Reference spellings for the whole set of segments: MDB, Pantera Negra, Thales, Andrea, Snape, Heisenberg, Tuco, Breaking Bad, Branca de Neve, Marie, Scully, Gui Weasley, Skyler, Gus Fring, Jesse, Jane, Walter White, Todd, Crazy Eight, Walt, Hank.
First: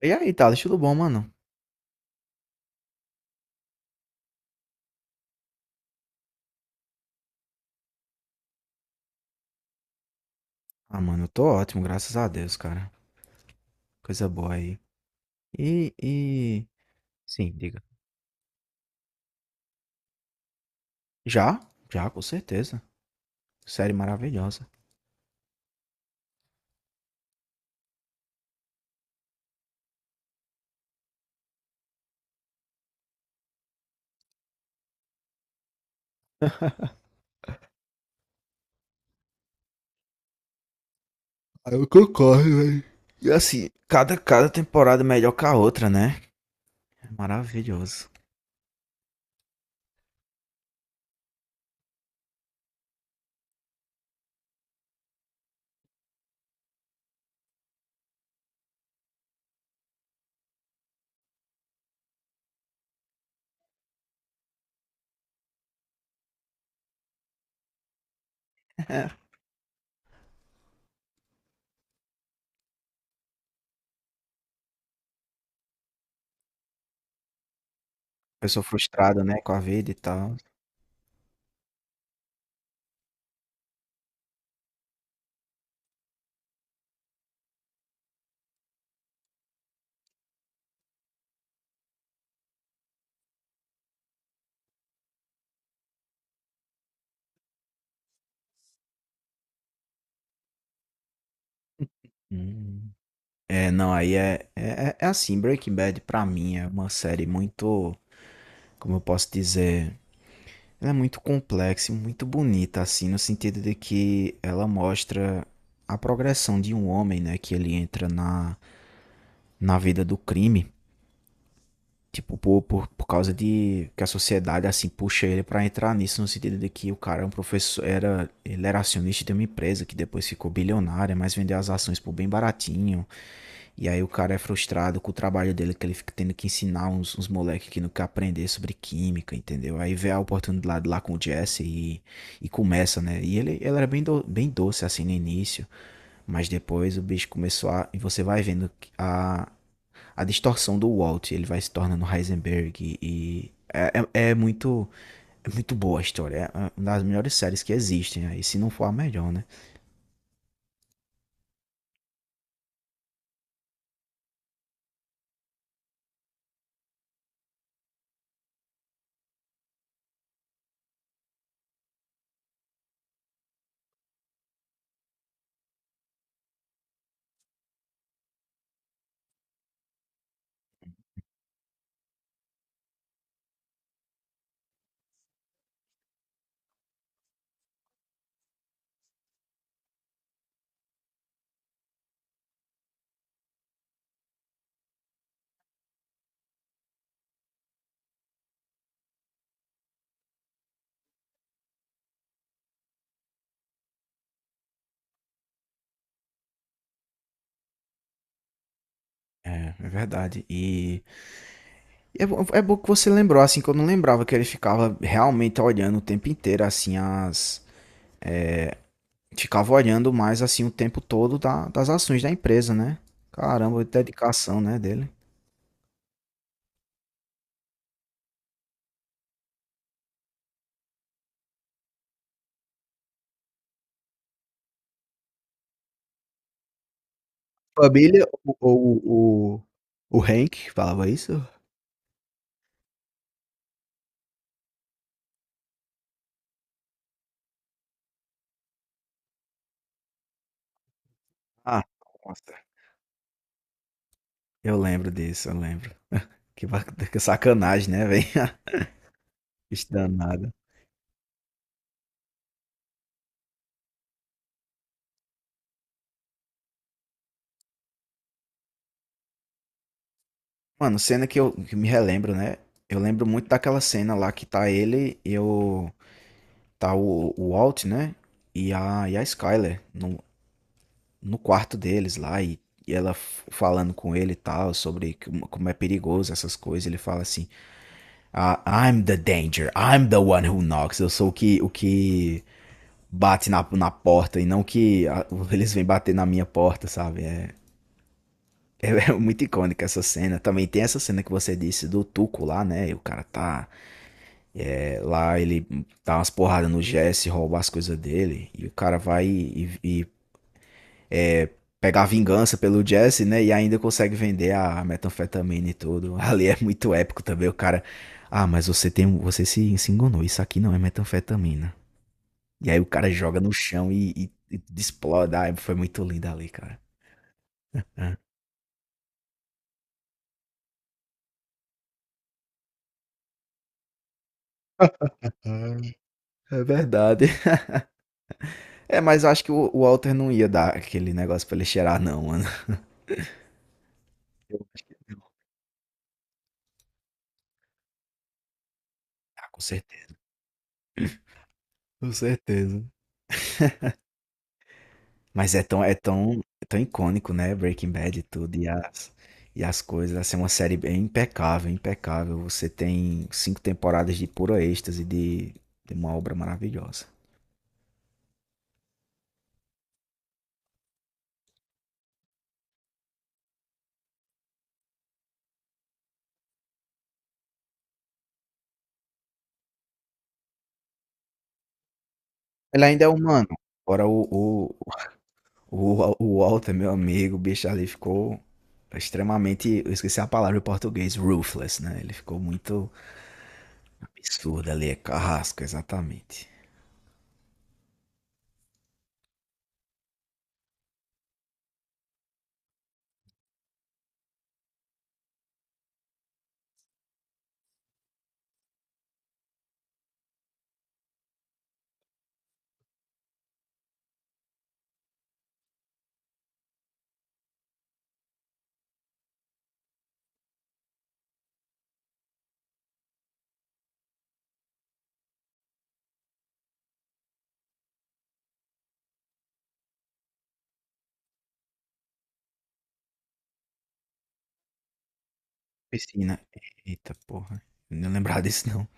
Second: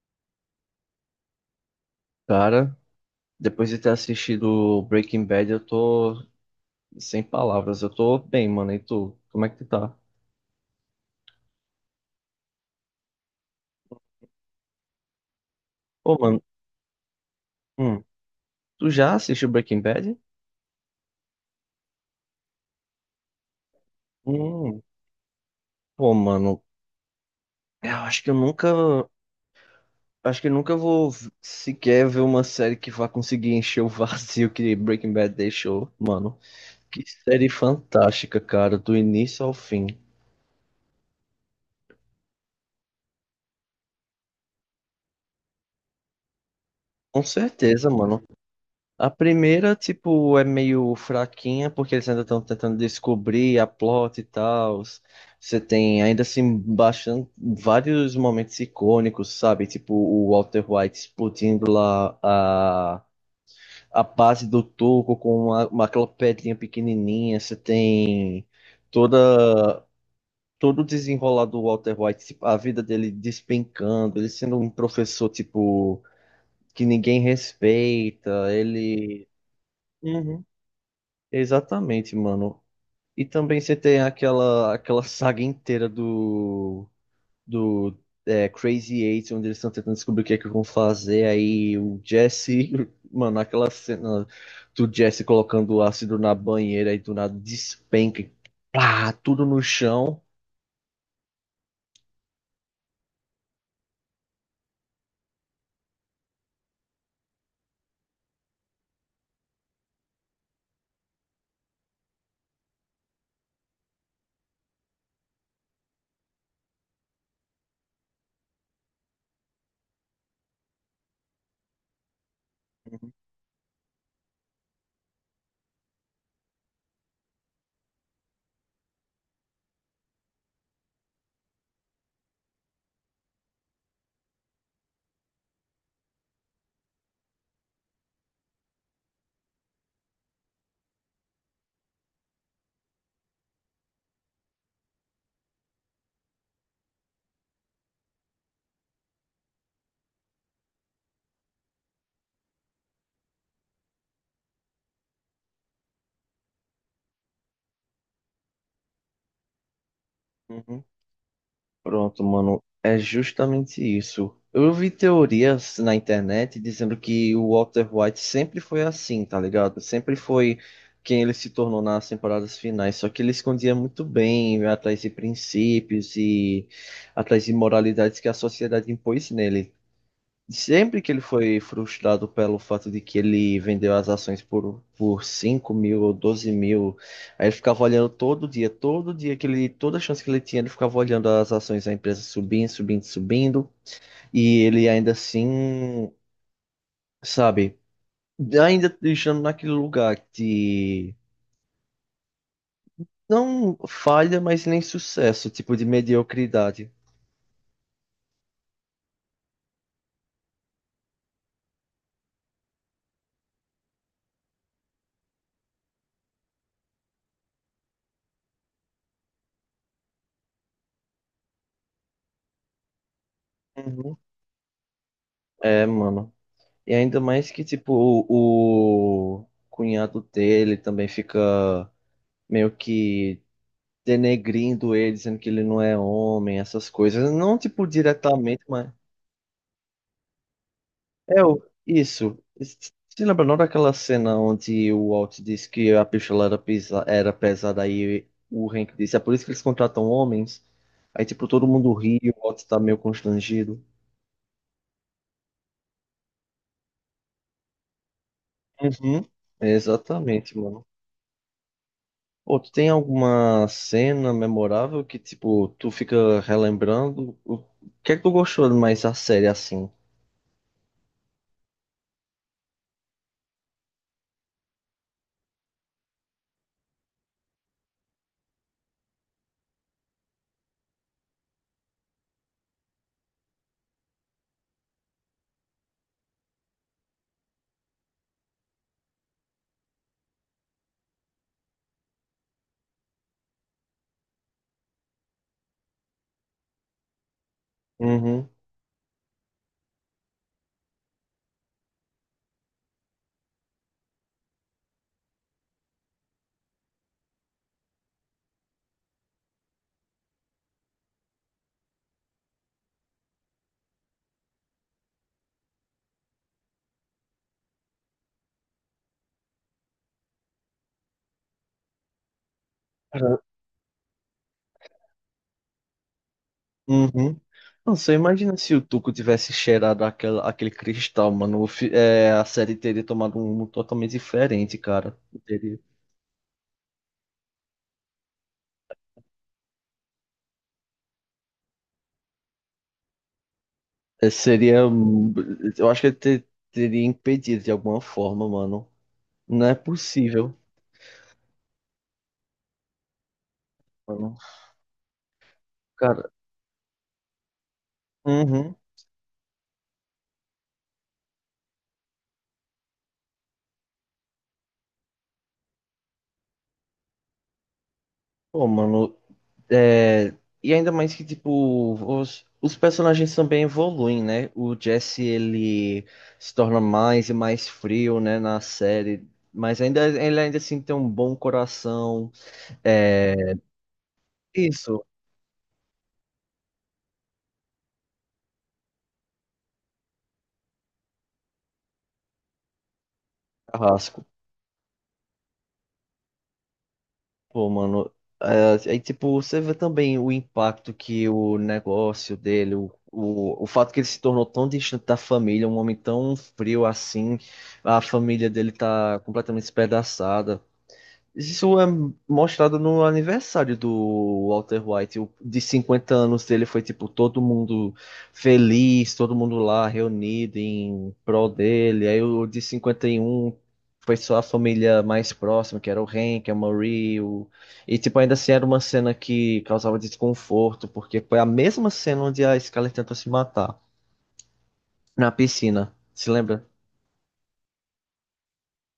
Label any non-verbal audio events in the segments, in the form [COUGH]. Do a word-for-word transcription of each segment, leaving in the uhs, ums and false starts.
E aí, Thales, tudo bom, mano? Cara, depois de ter assistido Breaking Bad, eu tô sem palavras. Eu tô bem, mano. E tu? Como é que tu tá? Ah, mano, eu tô ótimo, graças a Deus, cara. Coisa boa aí. E, Pô, mano, e... Sim, diga. hum, tu já assistiu Breaking Bad? Já? Já, com certeza. Série maravilhosa. Hum, pô, mano, é, eu acho que eu nunca, acho que eu nunca vou v- sequer ver uma série que vá conseguir encher o vazio que Breaking Bad deixou, mano. Que série fantástica, cara, do início ao fim. E assim, cada, cada temporada é melhor que a outra, né? Com certeza, Maravilhoso. mano. A primeira, tipo, é meio fraquinha, porque eles ainda estão tentando descobrir a plot e tal. Você tem ainda assim bastante, vários momentos icônicos, sabe? Tipo, o Walter White explodindo lá a, a base do Tuco com uma, uma aquela pedrinha pequenininha. Você tem [LAUGHS] toda, todo o desenrolar do Walter White, tipo, a vida dele despencando, ele sendo um professor, tipo, que ninguém respeita, Pessoa frustrada, ele. né, com a vida e tal. Uhum. Exatamente, mano. E também você tem aquela, aquela saga inteira do, do é, Crazy Eight, onde eles estão tentando descobrir o que é que vão fazer. Aí o Jesse, [LAUGHS] mano, aquela cena do Jesse colocando o ácido na banheira e do nada despenca, e pá, tudo no chão. Hum. É, não, aí é, é, é é assim, Breaking Bad pra mim é uma série muito, como eu posso dizer. Ela é muito complexa e muito bonita, assim, no sentido de que ela mostra a progressão de um homem, né? Que ele entra na, na, vida do crime. Tipo, por, por, por Uhum, causa de que a sociedade assim puxa ele pra entrar nisso, no sentido de que o cara é um professor, era, ele era acionista de uma empresa que depois ficou bilionária, mas vendeu as ações por bem baratinho. E aí o cara é frustrado com o trabalho dele, que ele fica tendo que ensinar uns, uns, moleques que não quer aprender sobre química, entendeu? Aí vê a oportunidade lá com o Jesse e, e começa, né? E ele, ele, era bem, do, bem doce assim no início, mas depois o bicho começou a. E você vai vendo a, a distorção do Walt, ele vai se tornando Heisenberg e é, é, é muito é muito boa a história, é uma das melhores séries que existem, aí se não for a melhor, né? uhum. Pronto, mano, é justamente isso. Eu vi teorias na internet dizendo que o Walter White sempre foi assim, tá ligado? Sempre foi quem ele se tornou nas temporadas finais, só que ele escondia muito bem atrás de princípios e atrás de moralidades que a sociedade impôs nele. Sempre que ele foi frustrado pelo fato de que ele vendeu as ações por, por cinco mil ou doze mil, aí ele ficava olhando todo dia, todo dia que ele, toda chance que ele tinha, ele ficava olhando as ações da empresa subindo, subindo, subindo, e ele ainda assim, sabe, ainda deixando naquele lugar de não falha, mas nem sucesso, tipo de mediocridade. É, é verdade. E é, é bom que você lembrou, assim, que eu não lembrava que ele ficava realmente olhando o tempo inteiro, assim, as é, ficava olhando mais assim o tempo todo da- das ações da empresa, né? Caramba, Uhum. dedicação, né, dele. É, mano. E ainda mais que, tipo, o, o cunhado dele também fica meio que denegrindo ele, dizendo que ele não é homem, essas coisas. Não, tipo, Família, o, diretamente, mas. o, o, o Hank falava isso? É, o- isso. Você lembra não daquela cena onde o Walt disse que a pistola era, pesa- era pesada, aí o Hank disse, é por isso que eles contratam homens? Aí, tipo, todo Ah, mundo ri, o nossa. Walt tá meio constrangido. Eu lembro disso, eu lembro. Que, ba- [LAUGHS] que sacanagem, né, velho? Uhum. [LAUGHS] Danada. Exatamente, mano. Ou tu tem alguma cena memorável que, tipo, tu fica relembrando? O que é que tu gostou mais da série assim? Mano, cena que eu que me relembro, né? Eu lembro muito daquela cena lá que tá ele e o. Tá o, o Walt, né? E a, e a Skyler no, no, quarto deles lá. E, e ela f- falando com ele e tal, sobre como como é perigoso essas coisas. Ele fala assim: "Ah, I'm the danger, I'm the one who knocks. Eu sou o que, o que bate na, na porta e não que ah, [LAUGHS] eles vêm bater na minha porta, sabe? É. Uhum. [LAUGHS] É é muito icônica essa cena. Também tem essa cena que você disse do Tuco lá, né? E o cara tá é, lá, ele dá umas porradas no Jesse, rouba as coisas dele. E o cara vai e, e pegar vingança pelo Jesse, né? E ainda consegue vender a metanfetamina e tudo. [LAUGHS] Ali é muito épico também. O cara, ah, mas você tem, um- você se, se enganou. Isso aqui não é metanfetamina. E aí o cara joga Cara, no chão e, e, e explode. Ah, foi muito lindo ali, cara. uhum. Não, você É. imagina se o Tuco tivesse cheirado aquela, aquele cristal, mano. O fi- é, a série teria tomado um rumo totalmente diferente, cara. Teria, [LAUGHS] Ah, é verdade. É, mas eu acho que o o Walter não ia dar aquele negócio pra ele cheirar não, mano. [LAUGHS] é, Eu acho seria. que não. hum, Eu acho que ele te- teria impedido de alguma forma, mano. Ah, com Não é certeza. possível, Com certeza. mano. Mas é tão, é Cara, tão, é tão icônico, né? Breaking Bad e tudo, e uhum. as, e as coisas. Assim, é uma série bem impecável, impecável. Você tem cinco temporadas de puro êxtase, de, de uma obra maravilhosa. Pô, mano, É, e ainda mais que, tipo, os, os personagens também evoluem, né? O Jesse, ele se torna mais e mais frio, né, na série. Mas ainda, ele ainda assim tem um bom coração. Ele ainda é É, humano. Agora o, o, isso, o, o Walter, meu amigo, o bicho ali ficou extremamente. Eu esqueci a palavra em português, ruthless, né? Ele ficou muito, Carrasco. absurda ali, é carrasco, exatamente. Pô, mano. É, aí, tipo, você vê também o impacto que o negócio dele, o, o, o fato que ele se tornou tão distante da família, um homem tão frio assim, a família dele tá completamente despedaçada. Isso é mostrado no aniversário do Walter White, o- de cinquenta anos dele foi tipo todo mundo feliz, todo mundo lá reunido em prol dele. Aí o de cinquenta e um foi só a família mais próxima, que era o Hank, a Marie, o... e tipo ainda assim era uma cena que causava desconforto, porque foi a mesma cena onde a Scully tentou se matar na piscina. Se Piscina. lembra? Eita porra. Não lembrava disso não.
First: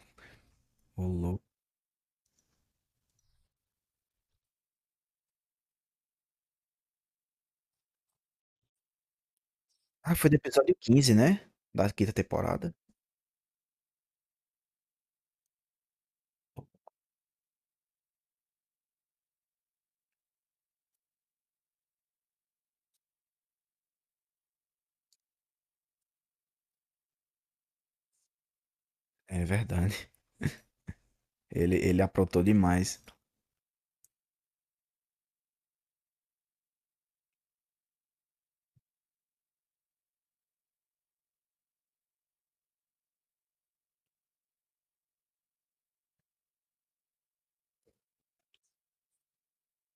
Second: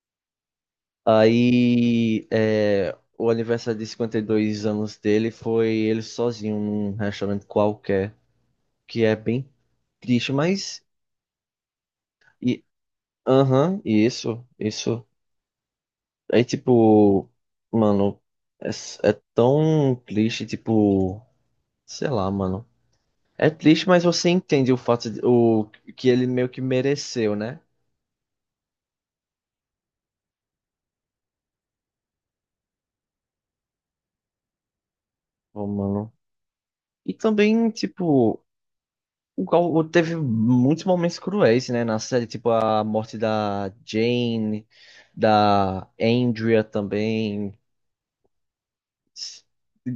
Ô louco. Aí, é, o aniversário de cinquenta e dois anos dele foi ele sozinho num restaurante qualquer, que é bem Ah, foi triste, do episódio mas. quinze, né? Da quinta E, temporada. aham, e isso, isso. Aí, tipo, mano, é, s- é tão triste, tipo, sei lá, mano. É triste, mas você entende o fato de, o, que ele meio que mereceu, né? É verdade. Ele, ele aprontou demais. Ô, mano. E também, tipo. O Gal teve muitos momentos cruéis, né, na série, tipo a morte da Jane, da Andrea também.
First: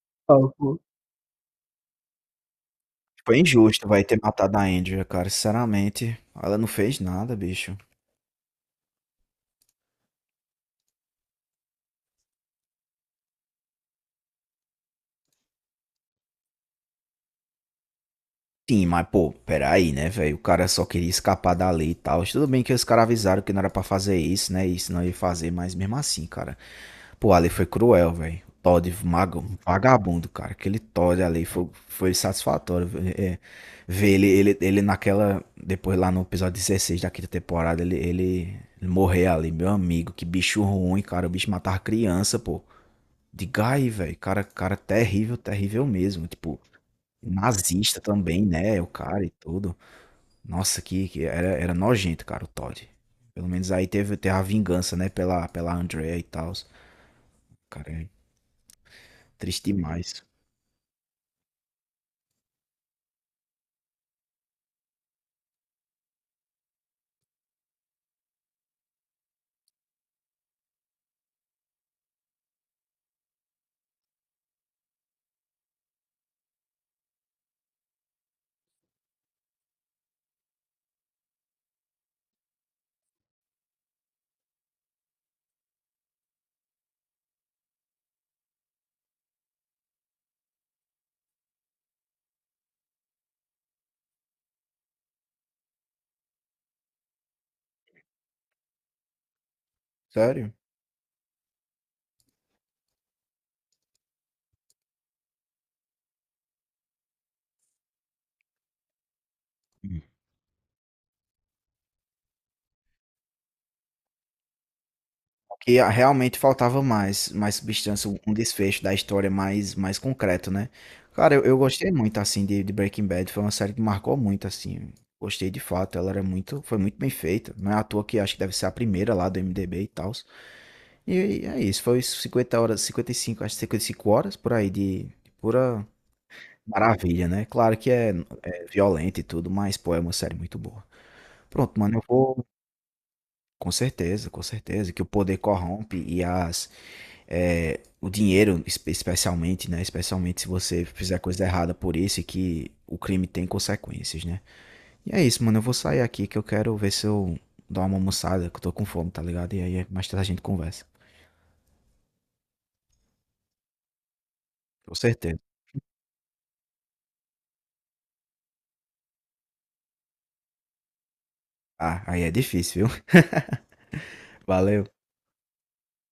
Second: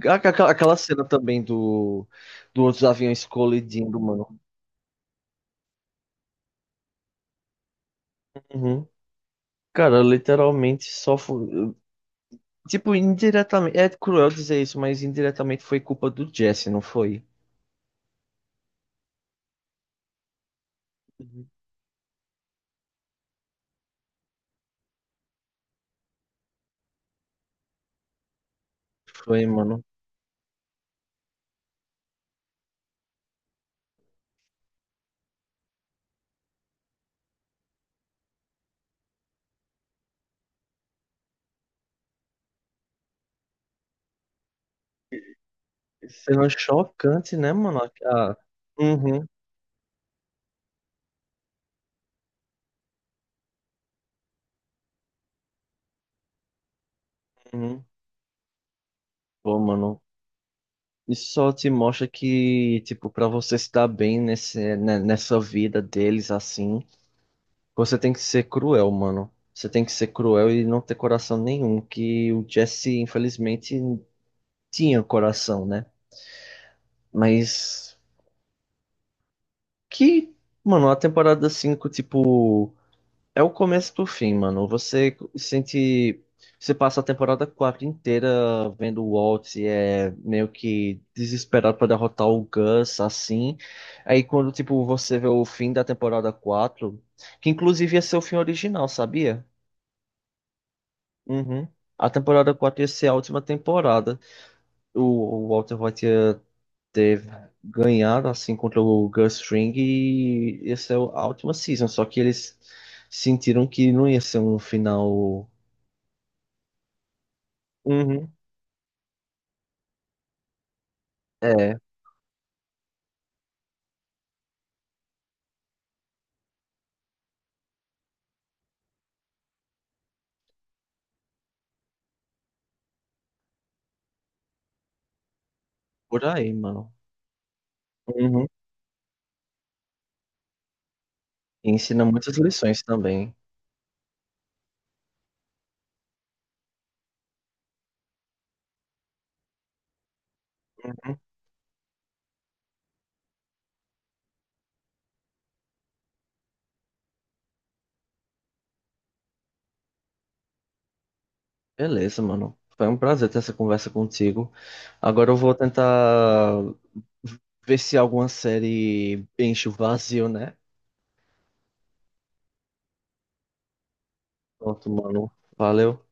A- Total, aquela aquela pô. cena também do, do outros aviões Foi injusto, colidindo, vai ter mano. matado a Andrea, cara. Sinceramente, ela não fez nada, bicho. Uhum. Cara, literalmente só foi. Tipo, indiretamente. É cruel dizer isso, mas indiretamente foi culpa do Jesse, não foi? Sim, mas pô, peraí, né, velho? O cara só queria Uhum. escapar da lei e tal. Tudo bem que os caras avisaram que não era pra fazer isso, né? Isso não ia fazer, mas mesmo assim, cara. Pô, a lei foi cruel, velho. O Todd, mago- Foi, mano. vagabundo, cara. Aquele Todd ali foi, foi satisfatório. vé- é. Ver ele, ele, ele naquela. Depois lá no episódio dezesseis da quinta temporada, ele, ele, ele morrer ali, meu amigo. Que bicho ruim, cara. O bicho matava criança, pô. De Guy, velho. Cara, cara terrível, terrível mesmo. Cena Tipo. chocante, né, mano? Nazista A... a- também, né? O Uhum, cara e tudo. Nossa, que, que era, era nojento, cara, o Todd. Pelo menos aí teve, teve a vingança, né? Pela, pela Andrea e tal. uhum. Cara, é Pô, triste mano. demais. Isso só te mostra que, tipo, para você se dar bem nesse, né, nessa vida deles assim, você tem que ser cruel, mano. Você tem que ser cruel e não ter coração nenhum, que o Jesse, infelizmente, tinha coração, né? Mas que, mano, a temporada cinco tipo. É o começo do fim, mano. Você sente. Você passa a temporada quatro inteira vendo o Walt é meio que desesperado pra derrotar o Gus, assim. Aí quando, tipo, você vê o fim da temporada quatro, que inclusive ia ser o fim original, sabia? Sério? Uhum. A temporada quatro ia ser a última temporada. O, o Walter White ia ter ganhado, assim, contra o Gus Fring Hum. e ia ser a última season. Só que eles sentiram que não ia ser um final. Que ah, realmente faltava mais, mais substância, um Uhum. desfecho da história mais, mais concreto, né? Cara, eu, eu É, gostei muito, assim, de, de Breaking Bad. Foi uma série que marcou muito, assim. Gostei de fato. Ela era muito, foi muito bem feita. Não é à toa que acho que deve ser a primeira lá do M D B e tal. E é isso, foi cinquenta horas, cinquenta e cinco acho que cinquenta e cinco horas por aí de, de pura por aí, mano. maravilha, né? Claro que é, Uhum. é violento e tudo, mas pô, é uma série muito boa. E Pronto, mano, eu ensina muitas vou, lições também. com certeza, com certeza, que o poder corrompe e as, é, o dinheiro, espe- especialmente, né? Especialmente se você Uhum. fizer coisa errada por isso e que o crime tem consequências, né? E é isso, mano, eu vou sair aqui que eu quero ver se eu dou uma almoçada, que eu tô com fome, tá ligado? E aí mais tarde a gente conversa. Beleza, mano. Foi um prazer ter essa conversa contigo. Com Agora eu certeza. vou tentar ver se alguma série enche o vazio, né? Ah, aí é difícil, viu? [LAUGHS] Valeu. Pronto, mano. Valeu.